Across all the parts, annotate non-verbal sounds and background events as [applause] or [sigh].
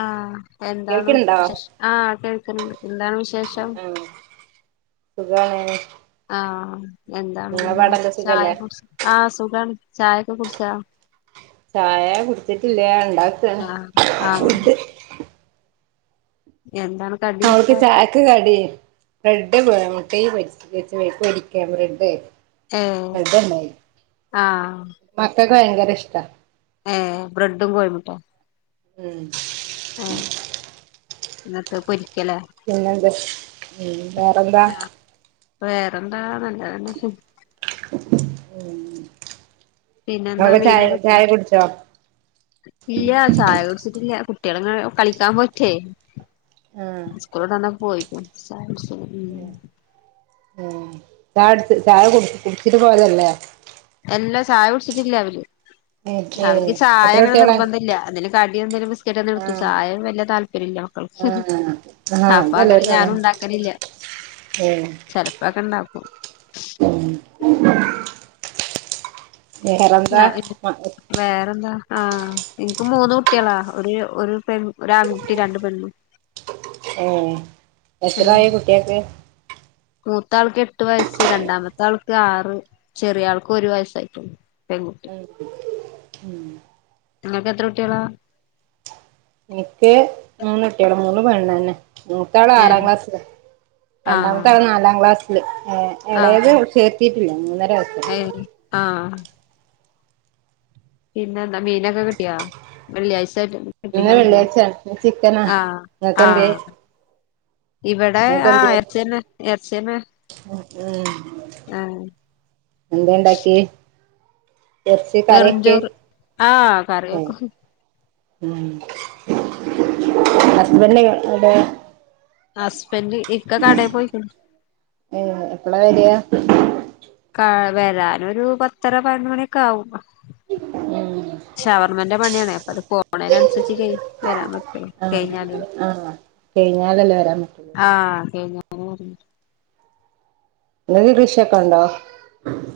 ആ എന്താണ് കേൾക്കണുണ്ടോ ശശ് ആ കേൾക്ക്ണ് ണ്ട് ന്താണ് വിശ് മ്മ് സുഖാണ് ആഹ് എന്താണ് നിങ്ങളെ പിന്നെ പാടെല്ലാം ചായ സുഖല്ലേ കുട് ആ സുഖാണ് ചായൊക്കെ കുട്ച്ചാ ചായ കുടിച്ചിട്ടില്യാ ഇണ്ടാക്കാണ് ആഹ് ആഹ് ഫുഡ്ഡ് എന്താണ് കടി അവക്ക് ചാ ചായക്ക് കടി ബ്രെഡ് മുട്ടേല് പൊരി വെച്ച് വേ പൊരിക്കാ ബ്രെഡ് ഏഹ് അതന്നെ ആഹ് മക്കക്ക് ഭയങ്കര ഇഷ്ടാ ഏഹ് ബ്രെഡും കോഴ്മുട്ടേ ഉം ഏ ന്നിട്ട് പൊരിക്കലാ പിന്നെന്താ വേറെന്താ ആഹ് വേറെന്താ നല്ലതന്നെ പിന്നെന്താ ഇങ്ങളൊക്കെ ചായ ചായ കുട്ച്ചോ ഇല്യാ ചായ കുട്ച്ചിട്ട്ല്യ കുട്യേള്ങ്ങനെ കളിക്കാ പോയ്ട്ടേ ആഹ് സ്കൂള്ട്ടടനെ പോയ്ക്ക്ണ് ചായ കുടിക്കാതെ ഉം ഉം ചായട്ച്ച് ചായ കു കുട്ച്ച്ട്ട് പോയതല്ലേ എല്ലാ ചായ കുടിച്ചിട്ടില്ല അവര് ഏഹ് ഏഹ് അവർക്ക് ചായ എത്ര അങ്ങനെ കുട്ടികളാ നിർബന്ധല്യ എന്തേലും കടി എന്തേലും ബിസ്ക്കേറ്റ് എന്തേലും ഇട്ത്തു ആഹ് ചായയ വല്യ താല്പര്യല്യ ഉം ആഹ് ആഹ് അപ്പൊ അങ്ങനെ അതെല്ലാവർക്കും ഞാനുണ്ടാക്കലില്ല ഏഹ് ചെലപ്പൊക്കെണ്ടാക്കും ഉം വേറെന്താ വേറെന്താ ആഹ് ഇൻക്ക് മൂന്ന് കുട്യളാ ഒരു ഒര് പെൺ ഒരാൺകുട്ടി രണ്ട് പെണ്ണും ഏ എത്രായി കുട്യേക്ക് മൂത്താൾക്ക് എട്ട് വയസ്സ്. രണ്ടാമത്താൾക്ക് ആറ് ചെറിയാൾക്ക് ഒരു വയസ്സായിട്ടൊള്ളൂ. പെങ്കുട്ടി ഉം ഉം നിങ്ങൾക്ക് എത്ര കുട്യളാ ഇൻക്ക് മൂന്നുട്യള് മൂന്നും പെണ്ണന്നെ മൂത്താള് ആറാം ഏഹ് ക്ലാസില് ആഹ് രണ്ടാമത്താള് നാലാം ക്ലാസ്സില് ഏ ഹ് എളേത് ആഹ് ചേർത്തിട്ട്ല്യാ മൂന്നര വയസ് ഏഹ് ആഹ് പിന്നെന്താ മീനൊക്കെ കിട്ടിയാ വെള്ളിയാഴ്ചായിട്ട് ഇന്ന് കിട്ടിണ്ടാവൂലലേ വെള്ളിയാഴ്ചയാണ് ഇന്ന് ചിക്കനാ ആഹ് നിങ്ങക്കെന്തേ ആഹ് ഇവടെ ആഹ് നിങ്ങക്കെന്തേ എർച്ചന്നെ എർച്ചന്നെ ഉം ഉം ആഹ് എന്താണ്ടാക്കിയെ എറച്ചി കറിക്കെ വെറുംചോറ് ആഹ് കറി വെക്കും ഉം ഹസ്ബൻഡ് [unintelligible] ഹസ്ബൻഡ് ഇക്ക കടെ പൊയ്ക്ക്ണ് ഏഹ് എപ്പളാ വരാ ക്കാ വരാനൊരു പത്തര പൈനൊന്ന് മണിക്കാകും ഉം ഷവർമെന്റെ പണിയാണേ അപ്പൊ അത് പോണെനന്സരിച്ച് കയ് വരാൻ പറ്റൊള്ളൂ കഴിഞ്ഞാലേ ആഹ് കെയ്ഞ്ഞാലല്ലേ വരാൻ പറ്റൂ ആഹ് കഴിഞ്ഞ് [inaudible] ഇങ്ങക്കാ കൃഷിക്കെ ഇണ്ടോ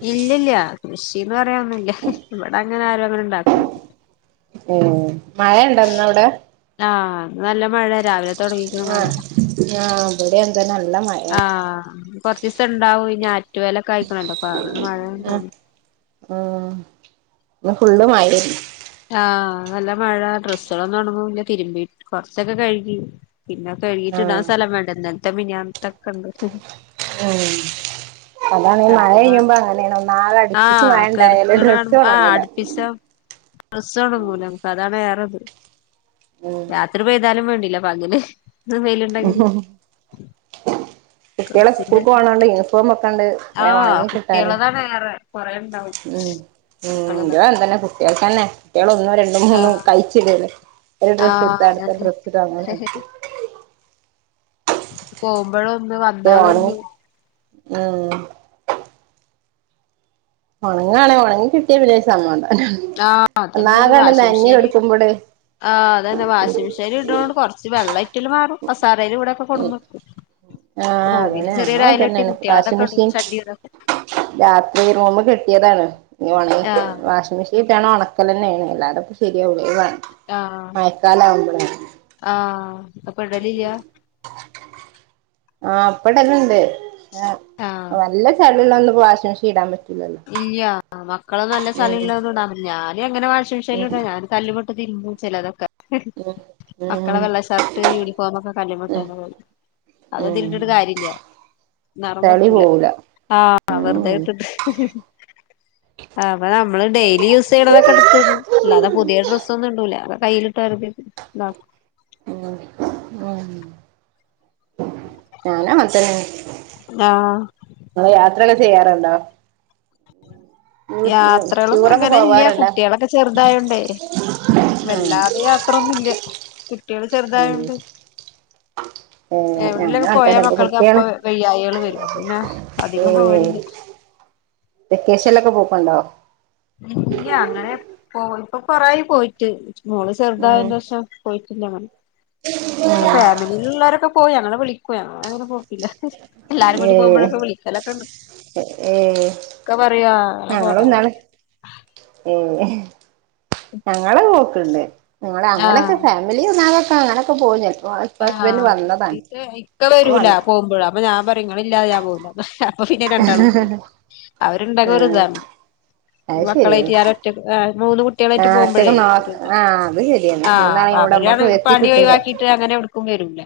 ഇല്ലില്യ കൃഷീന്ന് പറയാൻ ഒന്നൂല്ല്യ ഇവടങ്ങനെ ആരും അങ്ങനെണ്ടാക്കൊന്നു ഉം മയണ്ടോന്ന് അവിടെ ആഹ് നല്ല മഴ രാവിലെ തുടങ്ങേക്ക്ണ് മഴ ആഹ് ആഹ് ഇവിടെ എന്താ നല്ല മഴയാണ് ആഹ് കൊറച്ചീസണ്ടാവും ഈ ഞാറ്റുവേലൊക്കെ ആയിക്കണണ്ടപ്പാ അ മഴയ തോന്നുന്നു ഉം ഇന്ന് ഫുള്ള് മയേര്ന്ന് ആഹ് നല്ല മഴ ഡ്രസ്സ്കളൊന്നും ഒണങ്ങൂല്ല തിരുമ്പി കൊറച്ചൊക്കെ കഴുകി പിന്നെ കഴുകീട്ട്ടാ ആഹ് സലം വേണ്ടേ ഇന്നലത്തെ മിനിയാന്ന്ത്തക്കെണ്ട് ഓ അതാണ് മഴ കെടക്കുമ്പോ കഴഞ്ഞുമ്പണല്ലണം നാളെ അടുപ്പിച്ച് ആഹ് മഴ ഇണ്ടായല് കെടക്കണ ഡ്രസ്സ് കാണുമ്പോ ആഹ് ഓണങ്ങൂല അടുപ്പിച്ച ഡ്രസ്സ് ഒണങ്ങൂല നമക്ക് അതാണ് ഏറത് ഉം രാത്രി പെയ്താലും വേണ്ടില്ല പകല് വെയിൽണ്ടെങ്കില് കുട്ടികള് സ്കൂൾക്ക് [unintelligible] പോണോണ്ട് യൂണിഫോം ഒക്കെ ഉണ്ട് വേഗം ആഹ് ഉണങ്ങി കിട്ടാന് കുട്ടികൾടെ താണ് ഏറെ കൊറെ ഉണ്ടാവും ഉം ഉം ഇതും അങ്ങനെ തന്നെ കുട്ടികൾ തന്നെ കുട്ടികൾ ഒന്നും രണ്ടും മൂന്നും ആഹ് കഴിച്ചിടല് എ ഡ്രസ്സ് എടു ആഹ് അടുത്ത അതന്നെ ഡ്രസ്സ് അങ്ങന പോവുമ്പളും ഇതും എന്താ പണി ഉം ഉണങ്ങാണ ഉണങ്ങി കിട്ടിയ പിന്നെ സമാധാനാ ആഹ് അതന്നെ ഇത് ഒന്നാകെ വാഷിംഗ് നനഞ്ഞ് മെഷീന് കൊടുക്കുമ്പോട് ആഹ് അതന്നാ വാഷിംഗ് മെഷീൻ ഇട ന്നോണ്ട് കൊണ്ട് കുറച്ച് വെള്ളം ഇറ്റിൽ മാറും കസേരയിൽ കൂടെ കൊടുന്നെക്കും ആഹ് റൂമി അതന്നെ ഞങ്ങളും ചെറിയൊരുയലട്ടി ഇതന്നെയാണ് വാഷിംഗ് കുട്ടികളൾതൊക്കെ മെഷീൻ ഇടും ശഡി ഇതൊക്കെ രാത്രി ഒന്ന് കെട്ടിയതാണ് ഞ് ഒണങ്ങി ആഹ് വാഷിംങ് മെഷീൻ വീട്ടാണ് ഉണക്കല് തന്നെ ആണ് അല്ലാതെപ്പോ ശരിയാവൂല ആഹ് മഴക്കാലാവുമ്പളേ ആഹ് അപ്പൊ ഇടലില്ല ആഹ് അപ്പടല്ലാംണ്ട് ആഹ് നല്ല ചെളിള്ളത് ഒന്ന് വാഷി മെഷീൻ ഇടാൻ പറ്റും ഇല്ല മക്കള് നല്ല ഉം ചളിള്ളതൊന്നും ഞാനും എങ്ങനെ വാഷിം മിശിയില ഇട ഞൻ കല്ല് മ്മെ ഇട്ട് തിരുമ്പും ചെലതൊക്കെ ഉം മക്കളെ വെള്ള ഷർട്ട് യൂണിഫോം ഒക്കെ കല്ലുമ്മെ ഉം ഇട്ട് ഉം തന്നെ കഴുകും അത് ഇതിൽ ഉം ഇട്ടിട്ടു കാര്യല്ല നിറം ചളി വെക്കൂല പോവൂല ആഹ് വെറുതെ ഉം ഇട്ടിട്ട് അപ്പൊ നമ്മള് ഡെയിലി യൂസ് ചെയ്യണതൊക്കെ എടുത്തു അല്ലാതാ പുതിയ ഡ്രസ്സ് ഒന്നും ഇണ്ടൂല്ല അത് കയ്യിലിട്ട് ഒരതി ഇതാക്കും ഉം ഉം ഞാനും അങ്ങനെത്തന്നെ ആഹ് നിങ്ങൾ യാത്രയൊക്കെ ചെയ്യാറുണ്ടോ യാത്രകളൊന്നും ടൂറൊക്കെ അങ്ങനെ ഇല്ല പോവാറുണ്ടോ? കുട്ടികളൊക്കെ ചെറുതായോണ്ടേ ആഹ് വല്ലാതെ യാത്രൊന്നുമില്ല കുട്ടികള് ഉം ഏഹ് ചെറുതായോണ്ട് [unintelligible] എവിടെലൊക്കെ പോയാൽ അങ്ങൻതന്നെ ഇപ്പൊ മക്കൾക്ക് കുട്ടിയാണ് അപ്പൊ വയ്യായികൾ വരും പിന്നെ അധികം പോകലില്ല വെക്കേഷൻ ലൊക്കെ പോക്കുണ്ടാ ഇല്ല്യ. അങ്ങനെ പോ ഇപ്പൊ കൊറെയായിപ്പോയിട്ട്. മോള് ഉം ചെറുതായേന്റെഷം. വീട്ടിന്റെ പണി. ഇവെടെ ഉം ഫാമിലി ല്ലൊള്ളവരൊക്കെ പോയി. ഞങ്ങളെ വിളിക്കും. ഞങ്ങളങ്ങനെപ്പോക്കില്ല. എല്ലാരും കൂടി ഏഹ് പോകുമ്പോഴൊക്കെ വിളിക്കും. ചലക്കണ്ട് ഏഹ് ഒക്കെ പറയാ ഞങ്ങളും ഇന്നാള് ഏഹ് ഞങ്ങള് പോക്കണ്ട് നിങ്ങള് അങ്ങനൊക്കെ ആഹ് ഫാ [unintelligible] അങ്ങനൊക്കെ പോകും ചെലപ്പൊ ആഹ് ഇക്കെ വരൂല വന്ന് പോകുമ്പോഴ അപ്പൊ ഞാൻ പറയും ഇങ്ങള് ഇല്ലാതെ ഞാൻ പോവൂല അപ്പൊ പിന്നെ രണ്ടാളും പോയി അവരുണ്ടെങ്കി ഒരു ആഹ് ഇതാണ് അത് ശരിയാണ് മക്കളായിട്ട് ഞാനൊറ്റക്ക് മൂന്ന് കുട്ടികളായിട്ട് ആഹ് ഒറ്റക്ക് പോകുമ്പോഴേ നോ ഒരു ആഹ് അത് ശരിയാണ് ആഹ് മൂന്നാളെയും കൂടെ അവരാണ് നമ്മക്ക് എത്തി പണി കിട്ടൂല ഒഴിവാക്കിട്ട് അങ്ങനെ പ്പം വരൂല്ല.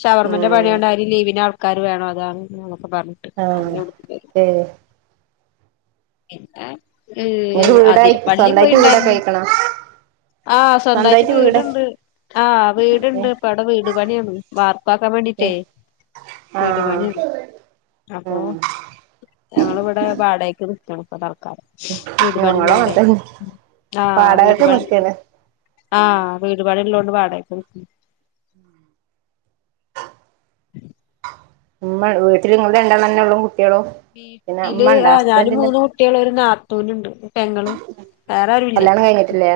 ഷവർമ്മെന്റെ ഉം പണിയോണ്ട് ആരിം ലീവിന് ആൾക്കാര് വേണം. അതാണ് ഇതാണൊക്കെ പറഞ് ആഹ്, ഹേ.., പിന്നെ, ഏഹ് നിങ്ങക്ക് എവ്, വീടായി അതിരപള്ളി സ്വന്തായിട്ട് വീടൊക്കെ പോയ്ണ്ടാരുന്നു. ആയിക്കണോ ആഹ്, സ്വന്തായിട്ട് വീട്ണ്ട്. ആഹ്, ഏ വീട്ണ്ട്. ഇപ്പൊവടെ വീട് പണിയാണ്. വാർപ്പാക്കാൻ ഏ വേണ്ടീട്ടേയ്, ആഹ് വീടുപണിയാണ്. അപ്പൊ, ഉം ഞങ്ങളിവിടെ വാടകക്ക് നിക്കണ് ഇപ്പ തൽക്കാലം. ഞങ്ങളും അങ്ങനെ വീടുപണിള്ളോണ്ടേയ്. തന്നെ ആഹ്, വാടകക്ക് വീടുപണിയുള്ളോ നിക്കാണ് ആഹ് വീടുപ്പണിള്ളോണ്ട് വാടകക്ക് നിക്കണ്. [inaudible] മ്മ വീട്ടില് നിങ്ങള് രണ്ടാള് തന്നെയൊള്ളു. കുട്ടികളോ? വീട്ടില്, ആഹ് ഞാനും മൂന്ന് കുട്ടിയോളും ഒരു നാത്തൂനുണ്ട്. പെങ്ങെള് കല്യാണം കഴിഞ്ഞിട്ടില്ലേ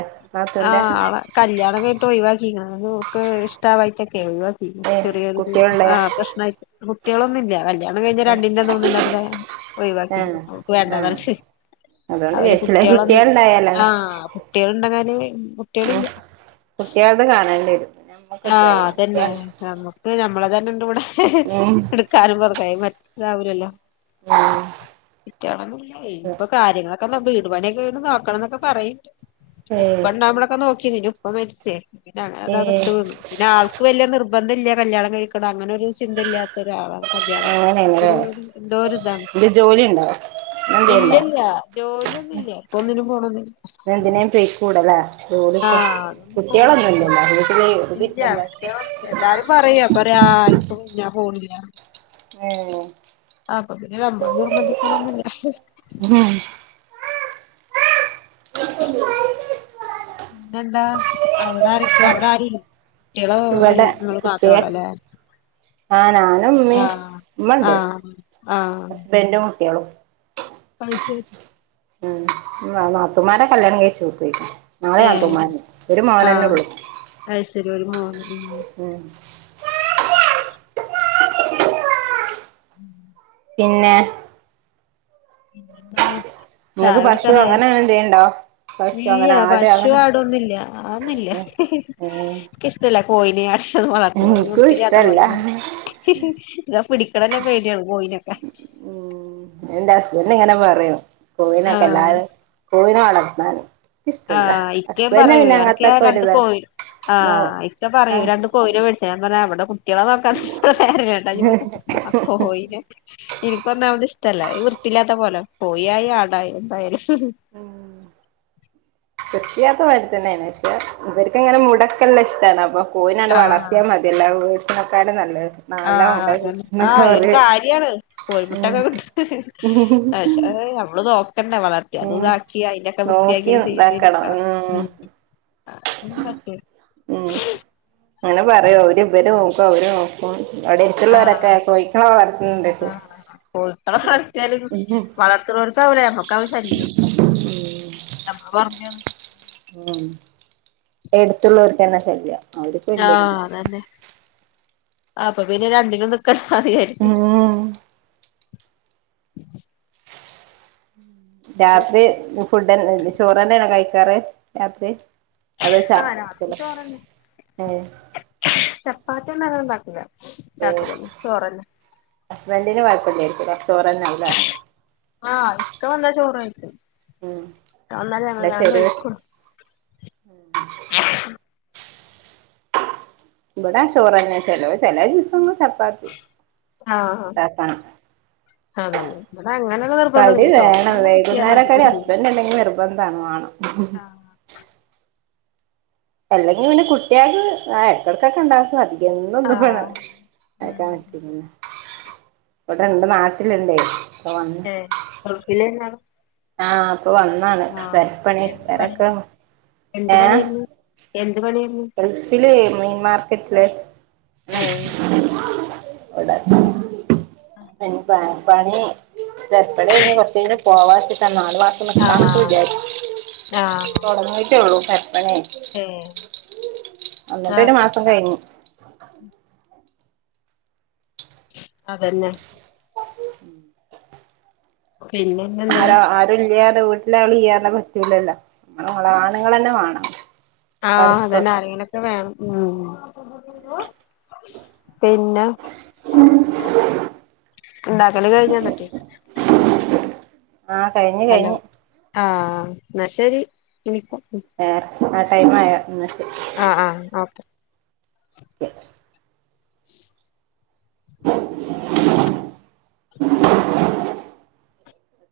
ആ നാത്തൂന്റെ? ആളെ കല്യാണം കഴിഞ്ഞിട്ട് ഒഴിവാക്കിക്ക്ണ്. അതോക്ക് ഇഷ്ടവായിട്ടൊക്കെയ്, ഒഴിവാ പിന്നെ, ഏ ചെറിയൊരു കുട്ടികളുണ്ടായ ആഹ്, പ്രശ്നായ്ട്ട്. കുട്ടികളൊന്നുല്ല. കല്യാണം കഴിഞ്ഞ് രണ്ടിന്റന്ന് [unintelligible] [unintelligible] ഒഴിവാക്കി. ആഹ് ഓക്ക് വേണ്ടാന്ന് ആഹ് ന്നറഞ്ഞിട്ടേ. അതുകൊണ്ട് അവര് കഴിച്ചില്ല കുട്ടികളൊന്നില്ല. കുട്ടികളുണ്ടായാലാണ് ആഹ്, കുട്ടികളൊണ്ടെന്നാല്. ഉം കുട്ടികളത് കാണേണ്ടി വെരും ന ആഹ്, അതന്നെ. ഞമ്മക് ക്ക് നമ്മളെതെന്നെണ്ട് വടെ. ഉം എടുക്കാനും പെറുക്കാനു മറ്റേതാവുലല്ലോ!. ഇക്കേണൊന്നില്ല. ഉം ഇനിയിപ്പൊ കാര്യങ്ങളെക്കെ ന്താ വീട് പണിയൊക്കെക്കഴിഞ്ഞിട്ട് മാറും. ക്കണന്നെക്കെ പറയ്ണ്ട്. ഏ ഉപ്പ ണ്ടാവുമ്പോയൊക്കെ നോക്കിന്ന്. പിന്നെ, ഉപ്പ മരിച്ചേ. പിന്നെ, അങ്ങനെ ഏ അതാണ്ട് പിന്നെ, ആൾക്ക് വല്യ നിർബന്ധയില്യാ. കല്യാണം കഴിക്കണം, അങ്ങനൊരു ചിന്തല്ല്യാത്തരൊളാണ്. കല്യാണം. അങ്ങനെയാണല്ലേ [inaudible] എന്തോ രിതാണ്. ഇത് ജോലി ഉണ്ടോ എന്തേണ്ടോ ഇല്ലല്ല. ജോലിയൊന്നുല്ല. ഇപ്പ ഒന്നിനും പോണോന്നുല്ല. എന്തിനേയും പേയ്ക്കൂടല്ലേ. ജോലിക്ക്. അതൊന്നും പോണില്ല ഇപ്പൊ കുട്ടികളൊന്നുല്ലല്ലേ. വീട്ടിലെ ഇല്ല [unintelligible] കുട്ടികളൊന്നും എല്ലാരും പറയും. അപ്പൊറിം ആഹ്, ൻക്ക്, ഞാ പോണില്യാ. ഏഹ്! അപ്പൊ പിന്നെ നമ്മെള് നിർബന്ധിക്കുക്കൊന്നില്ല. [unintelligible] പിന്നെന്താ? അവെടെരൊക്കെ. അവെടെയാരുല്ലേ? ഇവ്ടെ, ഇൻ, ഇവിടെ ങ്ങള് കുട്ടിയെ മാത്രോള്ളല്ലേ? ആ ഞാനും ഉമ്മീം ആഹ്, ഉമ്മണ്ട് ആഹ്, ആഹ്. ഹസ്ബൻഡും കുട്ടികളും പയ്ത്തേ ഉം. നാ, നാത്തൂമാരെ കല്യാണം കഴിച്ചു പൊയ്ക്കണ്. നാല് ഏഹ് നാത്തൂമാര്ണ്ട്. ആഹ് മോനെന്നൊള്ളൂ. അത് ശരി ഒരു മോന് ഉം ഉം. [inaudible] ഉം പിന്നെ [inaudible] നിങ്ങക്ക് പശു കുടിക്കാനായ അങ്ങനെ എന്തെലുണ്ടോ? ഇല്ല പശു ആടൊന്നുംല്ല ആവുന്നില്ല. ഉം ഉം നിക്ഷ്ട്ടല്ല കോഴി നെ ആടിനെ വളർത്തണത് ഒരു എനിക്കും വൃത്തി ല്ലാത്ത പോലെല്ലെ. ഇഷ്ടല്ല ഞാ പിടിക്കണെന്നെ പേടിയാണ്, കോഴിനെക്കെ. ഉം, എന്റെ ഹസ്ബൻഡിങ്ങനെ പറയും, കോഴിനെ ആഹ് കൊല്ലാതെ കോയിനേവളർത്താന് ആഹ്, ഇക്കേം പറയോയ്, അനക്ക് ഞാൻ അങ്ങനത്തൊക്കെ രണ്ട് ഒരിതാണ് കോഴി, നോ ആഹ്, ഇക്കെ പറയും ആഹ് രണ്ട് കോഴീനേ മേടിച്ചു തരാം. ഞാ പറയും, ആഹ്, ഇവെടെ കുട്ടിയാളെ നോക്കാൻ വെടെ നേരമില്ലാ ന്നട്ടപ്പൊ കോഴീനേ. എനിക്കൊന്നാമത് ഇഷ്ടവല്ല. ഈ വൃത്തിയില്ലാത്തപ്പോലെ കോയിയായി ആടായി. എന്തായാലും ഉം. വൃത്തിയാക്ക് പാട് തന്നെയാണ്. പക്ഷെ ഇവർക്കങ്ങനെ മുടക്കെല്ലായിഷ്ടാണപ്പൊ കോയിനങ്ങോട്ട് ആഹ് വളർത്തിയാ മതി. ല്ലാ വീഴ്സിനൊക്കാരും നല്ലത്. നല്ല ആഹ് മുട അതല്ലെ കിട്ടുന്നൊക്കെ ആഹ് ഒരു പറയും കാര്യാണ് ഉം കോഴിമുട്ടൊക്കെ കിട്ട ആ ശ്റായി നമ്മള് നോക്കണ്ടേ വള അത് ഉം ഇതാക്കി അതിന്റെക്കെ നോക്കി വൃത്തിയാക്കി ഇതാക്കണം ചെയ്തിരിക്കണം. മ് ഉം അതൊന്നും പറ്റുല്ല. ഉം അങ്ങനെ പറയൂ അവര് ഇവര് നോക്കും അവര അവിടെ ഇടുത്തുള്ളവരൊക്കെ ആഹ് കോഴിക്കളെ വളർത്തണ്ട്. എന്താലും വളർത്തുന്നവർക്കവില്ല നമ്മുക്കാവും ശല്യം. അപ്പോ കുറഞ്ഞ് വന്നു. ഉം എടുത്തുള്ളവർക്ക്ന്നെ ശല്യ ആഹ് അതന്നെ അപ്പൊ പിന്നെ രണ്ടിനും നിക്കണ്ട സായിരിക്കും. ഉം രാത്രി ഫുഡ്ന്ന ചോറ്ന്നെ ണോ കഴിക്കാറ് രാത്രി അത് വച്ചാ ആഹ് രാത്രി ചോറന്നെ ഏഹ് ചപ്പാത്തി ഒന്നും ഞങ്ങൾ ണ്ടാക്കുല്ല രാത്രിന്നും ചോറന്നെ ഹസ്ബൻഡറിന് കുഴപ്പലേക്കും ചോറന്നേ ആവുല്ലേ ആഹ് ഇക്ക വന്നാ ചോറ് കഴിക്കും ഉം അഹ് വന്നാൽ ഞങ്ങൾ ഞൻ കഴികൊള്ളു ഉം ഇവിടെ ചോറെന്നെ ചെല ചെല ദിവസം ചപ്പാത്തി ആഹ ഉണ്ടാക്കണം അങ്ങനെയുള്ള കടി നിർബന്ധമില്ല വേണം ചോറെന്നെ കിട്ടിയാ മതി വൈകുന്നേരംക്കെടി ഹസ്ബൻഡ് എന്തെങ്കിലും നിർബന്ധമാണ് വേണം. ഉം അല്ലെങ്കിൽ പിന്നെ കുട്ടിക്ക് ആ ഇടക്കിടക്കൊക്കെ ഇണ്ടാക്കുന്നു അധികം എന്നൊന്നും ആഹ് ഇണ്ടാക്കാൻ പറ്റോ പിന്നെ ഇവിടെണ്ട് നാട്ടിലുണ്ടേ ഇപ്പ വന്നിട്ട് ഗൾഫിലേനോ ആള് ആഹ അപ്പൊ വന്നാണ് പരപ്പണി എന്ത് പരയെ പണി ഒക്കെ എന്ത് ഹെ പണിയായിരുന്നു എന്ത് പണിയരുന്നു ഗൾഫില് മീൻ മാർക്കറ്റില് ഹെ വിടെ അയ്ന്പാ പണി പെരപ്പണ്യേനി കൊറച്ച് കഴിയിപോവാട്ടാ നാല് മാസൊക്കെ നിക്കാ ആഹ് വിചാരിച്ചു തുടങ്ങിട്ടേള്ളൂ പരപ്പണി. ഹെ വന്നിട്ട് ഒരു മാസം കഴിഞ്ഞു. അതന്നെ പിന്നെന്നെന്താ ഹലോ ആരും ഇല്ലാതെ വീട്ടില് ആള് ഇല്ലാതെ പറ്റിലല്ലോ ആണുങ്ങളന്നെ വേണം. ആഹ അതെന്ന പണിക്കൊക്കെ ആരെങ്കിലുംക്കെ വേണം ഉം പിന്നെ ഇണ്ടാക്കല് കഴിഞ്വന്നിട്ട് ആഹ് കഴിഞ് ഹലോ കഴിഞ്ഞ്. ആഹ് എന്നാ ശരി എനിക്കും വേറെ ആ ടൈമ് ആയാ എന്ന ശെരി. ആ ആ ഓക്കെ [unintelligible]